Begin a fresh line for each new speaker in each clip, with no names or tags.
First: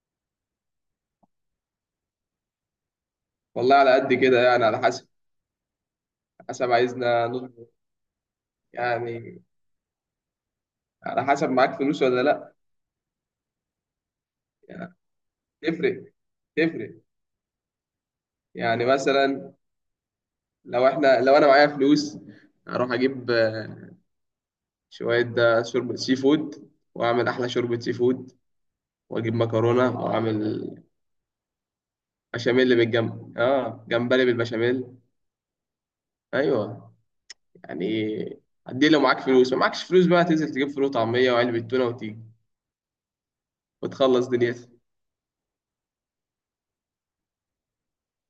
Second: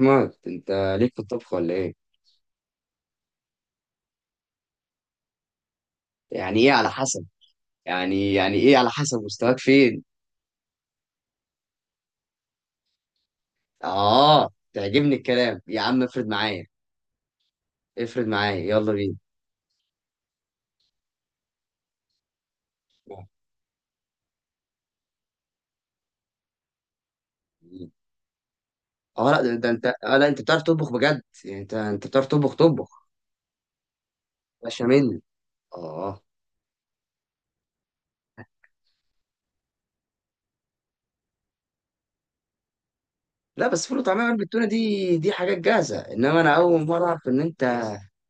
مات انت ليك في الطبخ ولا ايه؟
والله على قد كده يعني على حسب
يعني
حسب
ايه على حسب؟
عايزنا نظبط.
يعني يعني ايه على حسب
يعني
مستواك فين؟
على حسب معاك فلوس ولا لا.
اه
يعني
تعجبني الكلام يا عم،
تفرق
افرد معايا.
تفرق
افرد معايا
يعني
يلا بينا.
مثلا لو انا معايا فلوس اروح اجيب شوية ده شوربة سي فود، واعمل احلى شوربة سي فود
اه
واجيب
لا ده، ده انت
مكرونة
اه لا انت بتعرف
واعمل
تطبخ بجد، يعني انت بتعرف تطبخ
بشاميل
طبخ
بالجنب، جمبري
باشا
بالبشاميل.
مني. اه.
ايوه، يعني هدي لو معاك فلوس. ما معكش فلوس بقى تنزل تجيب فول وطعمية وعلبة تونة وتيجي
لا بس فول
وتخلص
وطعميه بالتونه
دنيتك.
دي، حاجات جاهزه، انما انا اول مره اعرف ان انت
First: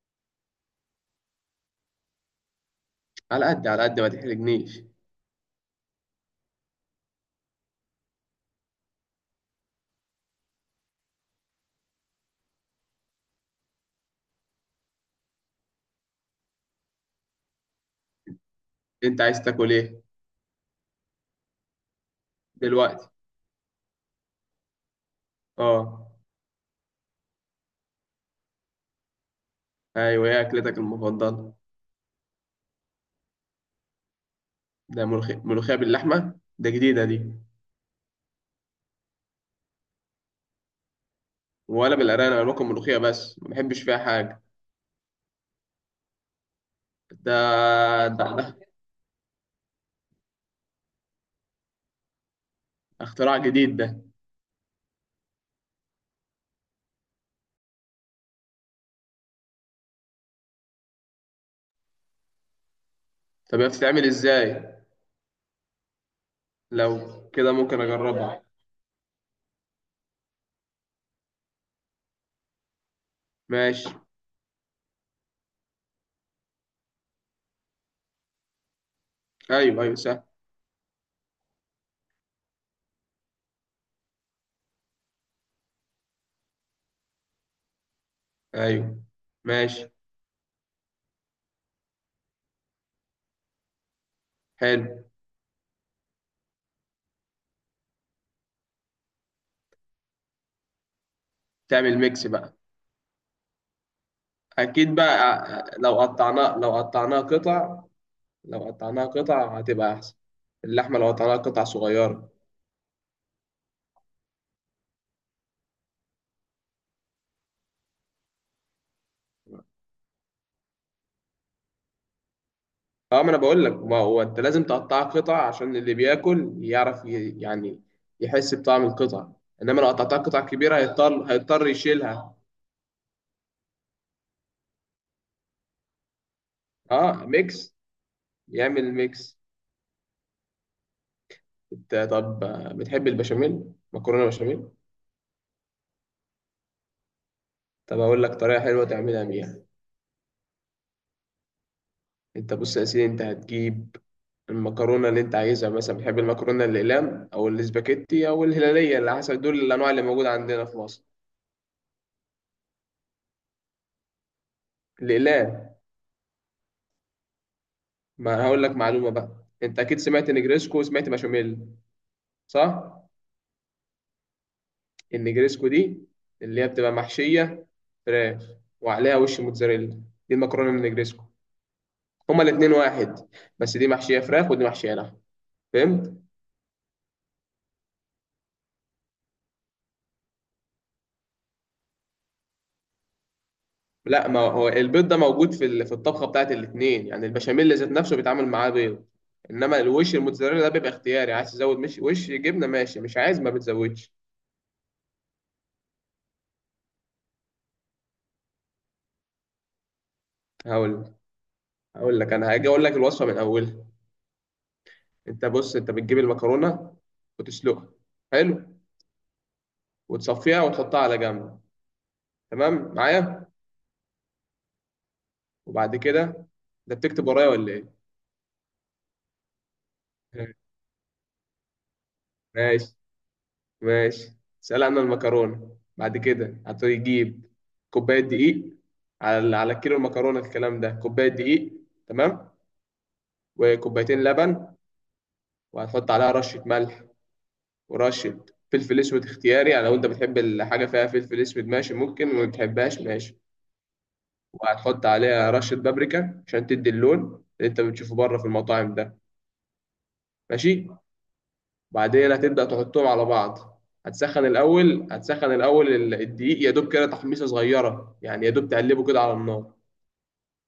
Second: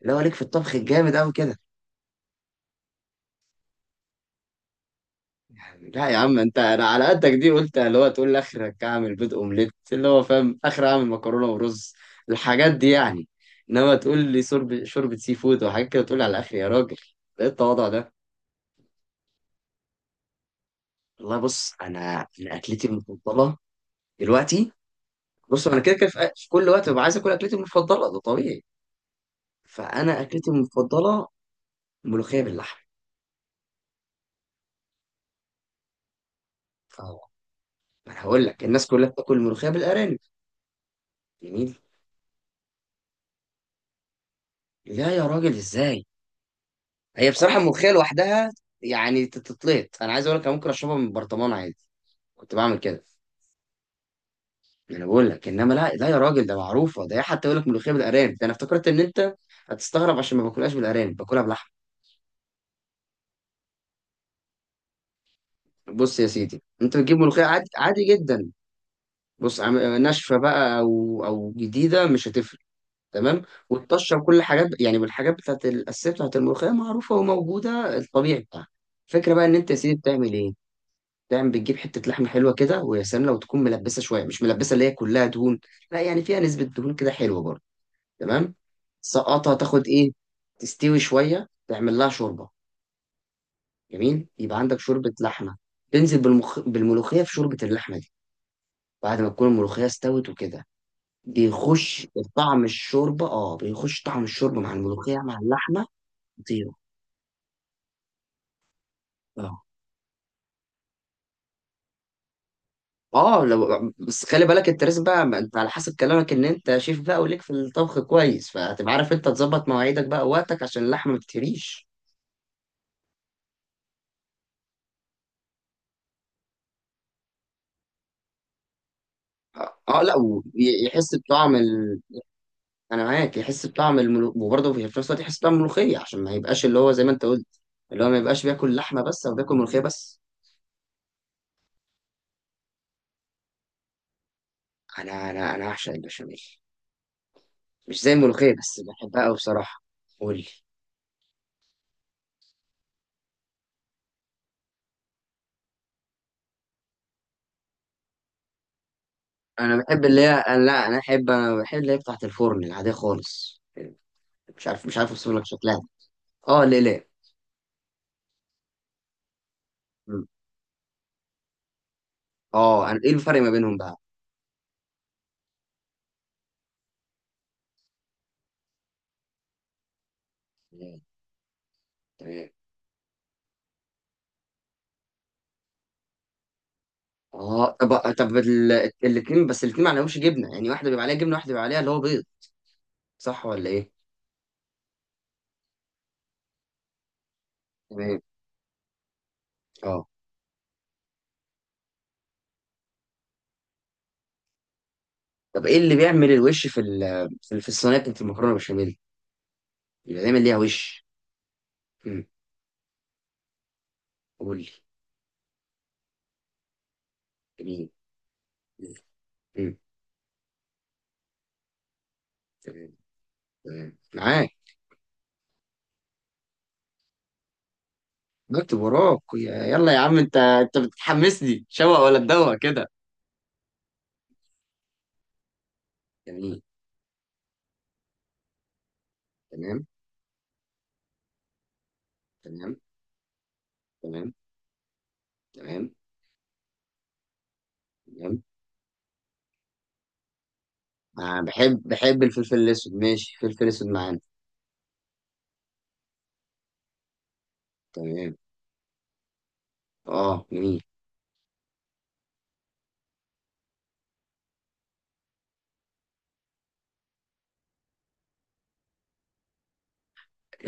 لو ليك في الطبخ الجامد قوي كده.
على قد ما تحرجنيش.
لا يا عم انت، انا على قدك، دي قلت اللي هو تقول لي اخرك اعمل بيض اومليت، اللي هو فاهم اخر اعمل مكرونه ورز، الحاجات دي يعني. انما تقول لي شرب شوربه سي فود وحاجات كده، تقول لي على الاخر يا راجل. ايه التواضع ده؟
انت عايز تاكل ايه
والله بص، انا اكلتي
دلوقتي؟
المفضله دلوقتي، بص انا كده كده
اه.
في كل وقت ببقى عايز اكل اكلتي المفضله، ده طبيعي. فانا
ايوه هي
اكلتي
اكلتك
المفضله
المفضله.
ملوخيه باللحمه.
ده ملوخيه باللحمه؟ ده جديده دي.
ف- ما انا هقول لك، الناس كلها بتاكل ملوخيه بالارانب. جميل.
ولا بالارانب، انا باكل ملوخيه بس ما بحبش فيها حاجه.
لا يا راجل ازاي، هي
ده
بصراحة الملوخية
ده,
لوحدها
ده
يعني تتطلط. أنا عايز أقول لك، أنا ممكن أشربها من برطمان عادي، كنت بعمل كده.
اختراع جديد ده.
أنا بقول لك، إنما لا يا راجل، ده معروفة. ده إيه حتى يقول لك ملوخية بالأرانب، ده أنا افتكرت إن أنت هتستغرب عشان ما باكلهاش بالأرانب، باكلها بلحمة.
طب هي بتتعمل ازاي؟
بص يا سيدي، أنت
لو
بتجيب ملوخية
كده
عادي
ممكن
عادي
اجربها.
جدا. بص ناشفة بقى أو جديدة مش هتفرق. تمام.
ماشي.
والطشة وكل حاجات يعني، بالحاجات بتاعت الأساسية بتاعت الملوخية معروفة وموجودة، الطبيعي بتاعها. الفكرة بقى إن أنت يا
ايوه
سيدي
ايوه سهل.
بتعمل إيه. دايما بتجيب حتة لحمة حلوة كده، ويا سلام لو تكون ملبسة شوية، مش ملبسة اللي هي كلها دهون، لا يعني فيها نسبة دهون كده حلوة برضه. تمام.
ايوه.
سقطها
ماشي.
تاخد ايه، تستوي شوية، تعمل لها شوربة. جميل، يبقى عندك
حلو.
شوربة لحمة. تنزل بالملوخية في شوربة اللحمة دي، بعد ما تكون الملوخية استوت وكده.
تعمل
بيخش
ميكس بقى.
طعم الشوربة، اه بيخش طعم الشوربة مع
اكيد
الملوخية
بقى.
مع اللحمة.
لو قطعناه
خطيرة.
لو قطعناه قطع. لو قطعناها قطع
اه.
هتبقى احسن، اللحمه لو قطعناها قطع صغيره.
اه لو بس خلي بالك الترس بقى، ما انت على حسب كلامك ان انت شيف بقى وليك في الطبخ كويس، فهتبقى عارف انت تظبط مواعيدك بقى ووقتك عشان اللحمه ما تتهريش.
اه، ما انا بقول لك ما هو انت لازم تقطعها قطع عشان اللي بياكل يعرف يعني يحس بطعم القطع. انما لو
اه لا،
قطعتها قطع كبيره
ويحس
هيضطر
بطعم
هيضطر يشيلها.
انا معاك، يحس بطعم وبرضه في نفس الوقت يحس بطعم الملوخيه، عشان ما يبقاش اللي هو زي ما انت
اه
قلت،
ميكس.
اللي هو ما يبقاش بياكل
يعمل
لحمه بس او
ميكس.
بياكل ملوخيه بس.
انت طب بتحب البشاميل؟ مكرونه بشاميل.
انا انا اعشق البشاميل،
طب
مش زي
اقول لك
الملوخيه
طريقه
بس
حلوه
بحبها
تعملها
قوي
بيها.
بصراحه. قول لي.
انت بص يا سيدي، انت هتجيب المكرونه اللي انت عايزها، مثلا بتحب المكرونه الاقلام او الاسباجيتي او الهلاليه، اللي حسب دول
انا
الانواع اللي
بحب اللي
موجوده
هي أنا-
عندنا في
لا انا
مصر.
احب انا بحب اللي هي بتاعت الفرن العاديه خالص، مش عارف، مش عارف اوصف لك
الاقلام.
شكلها. اه ليه ليه.
ما هقول لك معلومه بقى. انت اكيد
مم.
سمعت نجريسكو وسمعت بشاميل،
اه
صح؟
انا ايه الفرق ما بينهم بقى.
النجريسكو دي اللي هي بتبقى محشيه فراخ وعليها وش موتزاريلا، دي المكرونه
تمام.
النجريسكو. هما
تمام.
الاتنين واحد، بس دي محشيه فراخ ودي محشيه لحم، فهمت.
اه طب طب الاتنين بس، الاتنين ما عليهمش جبنه يعني، واحده بيبقى عليها جبنه، واحده بيبقى عليها اللي هو بيض، صح ولا ايه؟
لا، ما هو البيض ده موجود في الطبخه بتاعت الاتنين، يعني البشاميل ذات نفسه
تمام.
بيتعمل معاه بيض. انما
اه
الوش الموتزاريلا ده بيبقى اختياري، عايز تزود مش وش جبنه ماشي مش عايز ما بتزودش.
طب ايه اللي بيعمل الوش في ال في في الصينيه بتاعت المكرونه بشاميل، بيبقى دايما ليها
هقول
وش.
لك هقول
امم
لك انا هاجي اقول لك الوصفه من اولها.
قول لي.
انت بص، انت بتجيب المكرونه وتسلقها.
جميل.
حلو.
امم
وتصفيها وتحطها على جنب، تمام
تمام.
معايا؟
تمام معاك.
وبعد كده، ده بتكتب ورايا ولا ايه؟
بكتب وراك يلا يا عم، انت انت بتحمسني، شوق ولا تدوق كده.
ماشي ماشي. سلقنا المكرونه، بعد كده
جميل.
هتجيب كوبايه دقيق، على
تمام.
كيلو المكرونه الكلام ده كوبايه دقيق. تمام؟
تمام.
وكوبايتين
تمام.
لبن.
تمام.
وهتحط عليها رشه ملح
تمام.
ورشه فلفل اسود اختياري، يعني لو انت بتحب الحاجه فيها
آه
فلفل اسود
بحب،
ماشي
بحب
ممكن، وما
الفلفل الاسود،
بتحبهاش
ماشي،
ماشي.
فلفل اسود معانا.
وهتحط عليها رشه بابريكا عشان تدي اللون اللي انت بتشوفه
تمام.
بره في المطاعم ده.
اه جميل.
ماشي. بعدين هتبدأ تحطهم على بعض. هتسخن الأول الدقيق يا دوب كده، تحميصة صغيرة يعني، يا دوب تقلبه كده على النار.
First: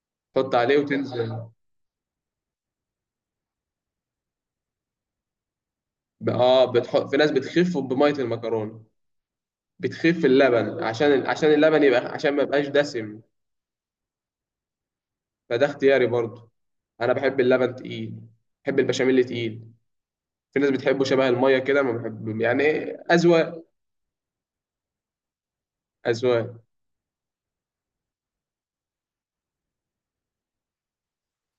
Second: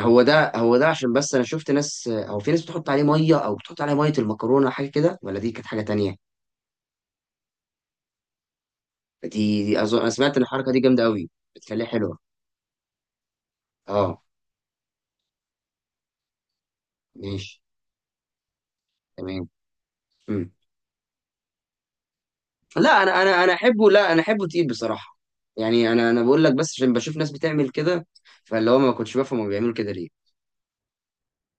هو ده
تحط
هو
عليه
ده، عشان بس
وتنزل،
انا شفت ناس، او في ناس بتحط عليه ميه، او بتحط عليه ميه المكرونه أو حاجه كده، ولا دي كانت حاجه تانية؟
بتحط. في ناس بتخف بمية المكرونة،
دي، أظن انا
بتخف
سمعت ان الحركه دي
اللبن
جامده
عشان ال-
قوي.
عشان اللبن
بتخليه
يبقى،
حلوه.
عشان ما يبقاش دسم،
اه
فده اختياري برضه. أنا بحب
ماشي.
اللبن تقيل، بحب البشاميل
تمام.
تقيل.
مم.
في ناس بتحبه شبه المية كده، ما بحب، يعني
لا
إيه،
انا انا
أذواق
احبه، لا انا احبه تقيل بصراحه. يعني انا بقول لك،
أذواق
بس عشان بشوف ناس بتعمل كده، فاللي هو ما كنتش بفهم هما بيعملوا كده ليه.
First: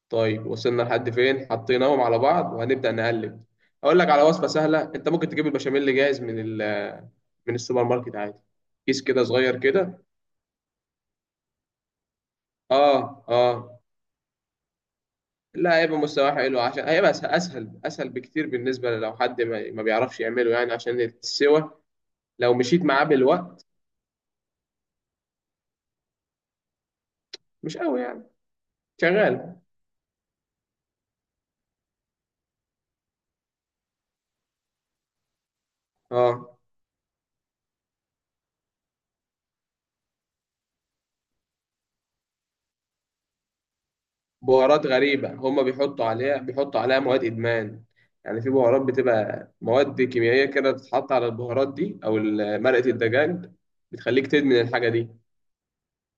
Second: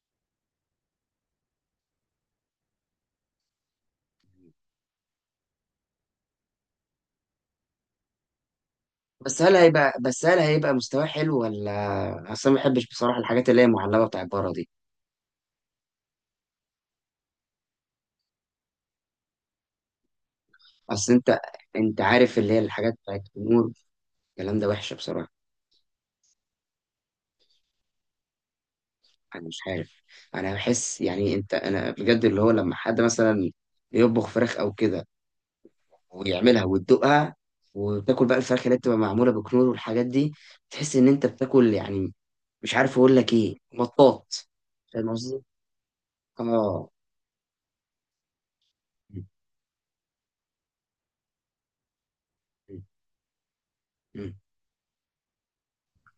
طيب وصلنا لحد فين؟ حطيناهم على بعض وهنبدأ نقلب. اقول لك على وصفة سهلة، انت ممكن تجيب البشاميل اللي جاهز من السوبر ماركت عادي، كيس كده
بس هل
صغير
هيبقى،
كده.
بس هل هيبقى مستواه حلو؟ ولا اصل أنا ما بحبش
اه
بصراحه الحاجات
اه.
اللي هي معلبه بتاعت بره دي.
لا، هيبقى مستواه حلو عشان هيبقى اسهل بكتير، بالنسبة لو حد ما بيعرفش يعمله يعني، عشان
اصل انت،
السوا
انت عارف اللي
لو
هي
مشيت
الحاجات
معاه
بتاعت
بالوقت
النور، الكلام ده وحشه بصراحه.
مش قوي يعني،
انا
شغال.
مش عارف، انا بحس يعني انت، انا بجد اللي هو لما حد مثلا يطبخ فراخ او كده،
اه
ويعملها وتدوقها وتاكل بقى الفراخ اللي بتبقى معموله بكنور والحاجات دي، تحس ان انت بتاكل يعني مش عارف اقول لك ايه، مطاط.
بهارات
فاهم
غريبة،
قصدي؟
هما بيحطوا عليها بيحطوا
اه.
عليها مواد إدمان. يعني في بهارات
م-
بتبقى مواد كيميائية كده بتتحط على البهارات دي أو
م-
مرقة الدجاج، بتخليك
م.
تدمن الحاجة دي.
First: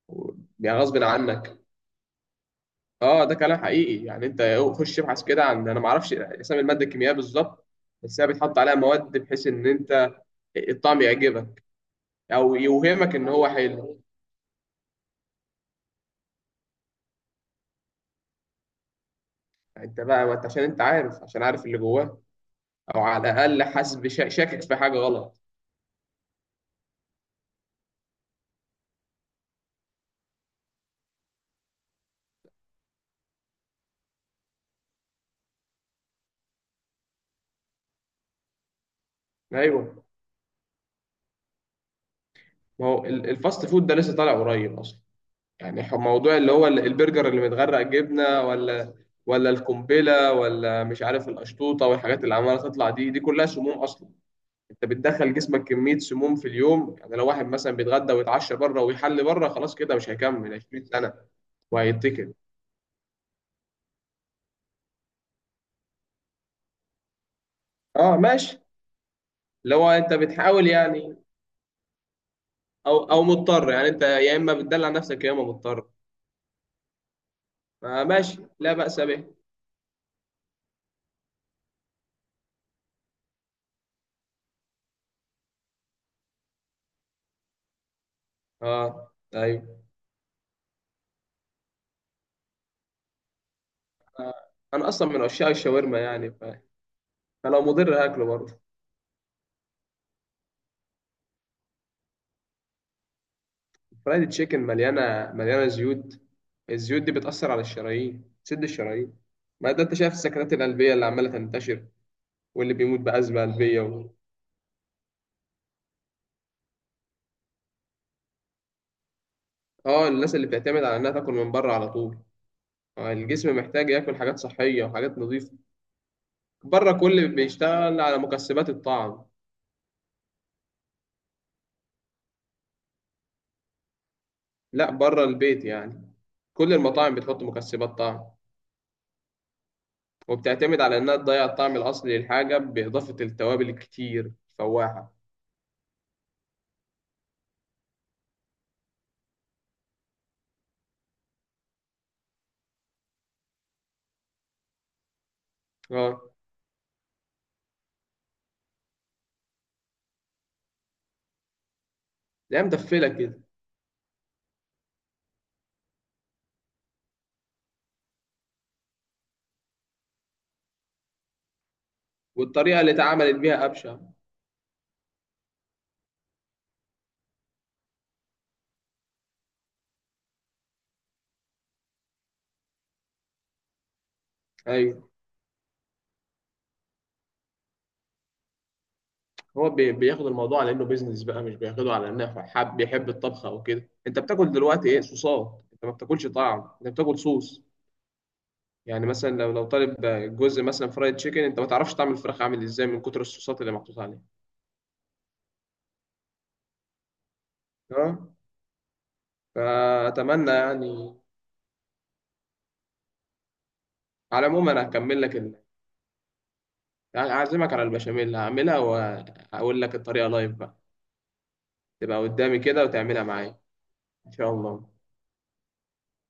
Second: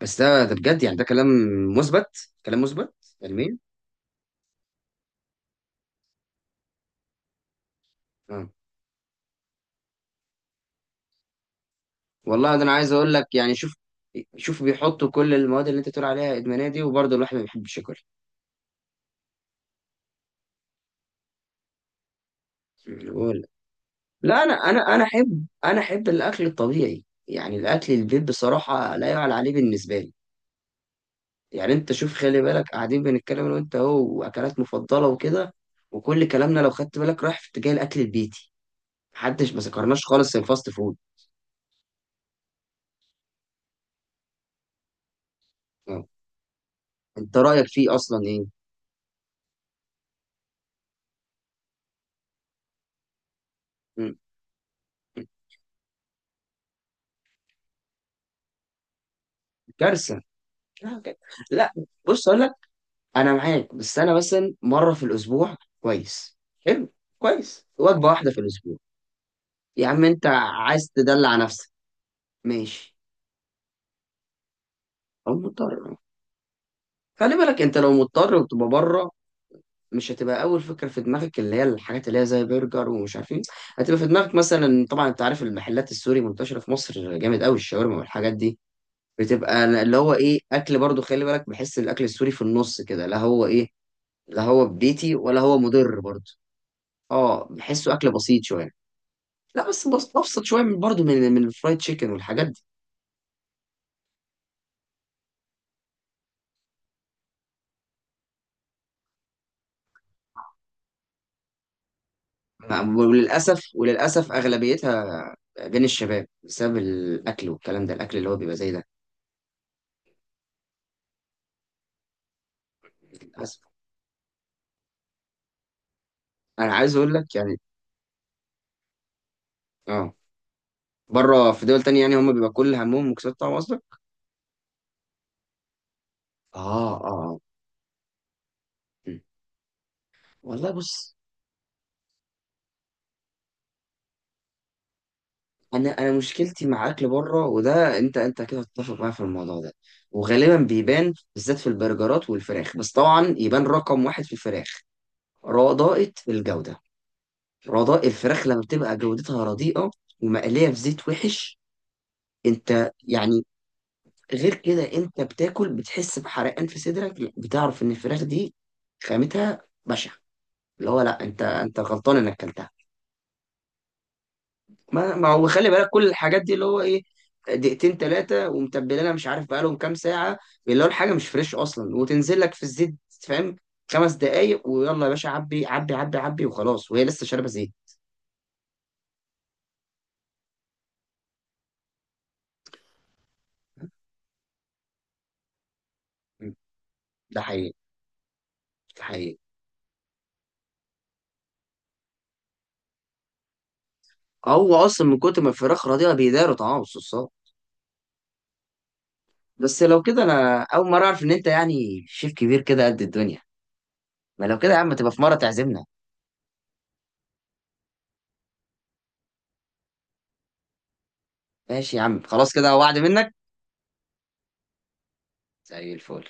بس
و-
ده ده
يعني
بجد يعني، ده
غصب
كلام
عنك.
مثبت، كلام مثبت
اه، ده
علميا.
كلام حقيقي يعني. انت خش ابحث كده عن، انا ما اعرفش اسامي الماده الكيميائيه بالظبط، بس هي
اه
بيتحط عليها مواد بحيث ان انت الطعم يعجبك او
والله ده انا عايز اقول
يوهمك ان
لك
هو
يعني، شوف
حلو.
شوف، بيحطوا كل المواد اللي انت بتقول عليها ادمانيه دي، وبرضه الواحد ما بيحبش ياكل.
يعني انت بقى، ما انت عشان انت عارف اللي جواه، او على
بقول-
الاقل حاسس بشك،
لا انا
شاكك في
انا
حاجه
انا
غلط.
احب، انا احب الاكل الطبيعي يعني، الاكل البيت بصراحه لا يعلى عليه بالنسبه لي. يعني انت شوف، خلي بالك قاعدين بنتكلم انا وانت اهو، واكلات مفضله وكده، وكل كلامنا لو خدت بالك رايح في اتجاه الاكل البيتي، محدش، ما ذكرناش
ايوه.
خالص الفاست فود.
ما هو الفاست فود ده لسه طالع قريب اصلا، يعني
اه.
موضوع اللي هو البرجر
انت
اللي
رايك
متغرق
فيه اصلا
جبنه،
ايه؟
ولا ولا القنبله ولا مش عارف القشطوطه، والحاجات اللي عماله تطلع دي كلها سموم اصلا.
م.
انت
م-
بتدخل جسمك كميه سموم في اليوم، يعني لو واحد مثلا بيتغدى ويتعشى بره ويحل بره خلاص كده مش
كارثه.
هيكمل 20
لا
سنه
بجد. لا، بص
وهيتكل.
اقول لك، انا معاك، بس انا مثلا مره في الاسبوع كويس. حلو، كويس، وجبه
اه
واحده في
ماشي،
الاسبوع.
اللي
يا
هو
عم
انت
انت
بتحاول
عايز
يعني،
تدلع نفسك، ماشي،
او مضطر، يعني انت يا اما بتدلع نفسك يا
او
اما
مضطر.
مضطر.
خلي بالك انت لو
آه
مضطر
ماشي
وتبقى
لا بأس
بره،
به.
مش هتبقى اول فكره في دماغك اللي هي الحاجات اللي هي زي برجر ومش عارف ايه، هتبقى في دماغك مثلا، طبعا انت عارف المحلات السوري منتشره في مصر جامد قوي، الشاورما والحاجات دي،
اه
بتبقى
ايوه،
اللي هو ايه، اكل برضو خلي بالك، بحس الاكل السوري في النص كده، لا هو ايه، لا هو
انا اصلا
بيتي
من
ولا
عشاق
هو
الشاورما
مضر برضه.
يعني
اه
فلو
بحسه
مضر
اكل
هاكله
بسيط
برضه.
شويه. لا بس، ابسط شويه من برضه من الفرايد تشيكن والحاجات دي.
فرايد تشيكن مليانه مليانه زيوت، الزيوت دي بتاثر على الشرايين، بتسد الشرايين. ما ده انت شايف السكتات القلبيه اللي عماله تنتشر، واللي بيموت بازمه
وللاسف،
قلبيه.
وللاسف اغلبيتها بين الشباب بسبب الاكل والكلام ده، الاكل اللي هو بيبقى زي ده.
اه، الناس اللي بتعتمد على انها تاكل من بره على طول، الجسم
للاسف.
محتاج ياكل حاجات صحيه وحاجات نظيفه.
انا
بره
عايز اقول لك
كل
يعني.
بيشتغل على مكسبات الطعم.
اه. بره في دول تانية يعني، هم بيبقى كل همهم مكسات طعم اصلا.
لا بره البيت يعني، كل
اه
المطاعم
اه.
بتحط مكسبات طعم،
م. والله
وبتعتمد على
بص،
إنها تضيع الطعم الأصلي للحاجة بإضافة التوابل الكتير الفواحة.
انا مشكلتي مع اكل بره، وده انت، انت كده هتتفق معايا في الموضوع ده، وغالبا بيبان بالذات في البرجرات والفراخ، بس طبعا يبان رقم 1 في الفراخ، رضاءة
اه.
الجودة. رضاء الفراخ لما بتبقى جودتها رديئة، ومقلية في زيت وحش،
لا
انت
مدفلة كده،
يعني غير كده، انت بتاكل بتحس بحرقان في صدرك، بتعرف ان الفراخ دي خامتها بشعة، اللي هو لا، انت انت غلطان انك اكلتها.
والطريقة اللي اتعملت بيها أبشع.
ما، هو خلي بالك كل الحاجات دي اللي هو ايه، دقيقتين 3 ومتبلينها مش عارف بقالهم كام ساعة، اللي هو الحاجة مش فريش أصلا وتنزل لك في الزيت، فاهم، 5 دقايق ويلا يا
أيوه.
باشا، عبي عبي عبي عبي وخلاص، وهي لسه شاربة زيت.
هو بياخد الموضوع على إنه بيزنس بقى، مش بياخده على إنه حب بيحب الطبخ أو كده. أنت بتاكل دلوقتي إيه؟ صوصات. أنت ما بتاكلش طعم، أنت بتاكل
ده
صوص.
حقيقي. ده
يعني مثلا
حقيقي.
لو طالب جزء مثلا فرايد تشيكن، أنت ما تعرفش طعم الفراخ عامل إزاي من كتر الصوصات اللي محطوط عليها.
هو اصلا من كتر ما الفراخ رضيعه بيداروا طعام الصوصات.
اه.
بس لو كده
فأتمنى
انا اول مره
يعني.
اعرف ان انت يعني شيف كبير كده قد الدنيا.
على
ما لو
العموم
كده يا
أنا
عم تبقى
هكمل
في مره
لك.
تعزمنا.
أعزمك على البشاميل اللي هعملها وأقول لك الطريقة لايف بقى،
ماشي يا
تبقى
عم، خلاص،
قدامي
كده
كده
وعد
وتعملها
منك.
معايا، إن شاء الله.
زي الفل.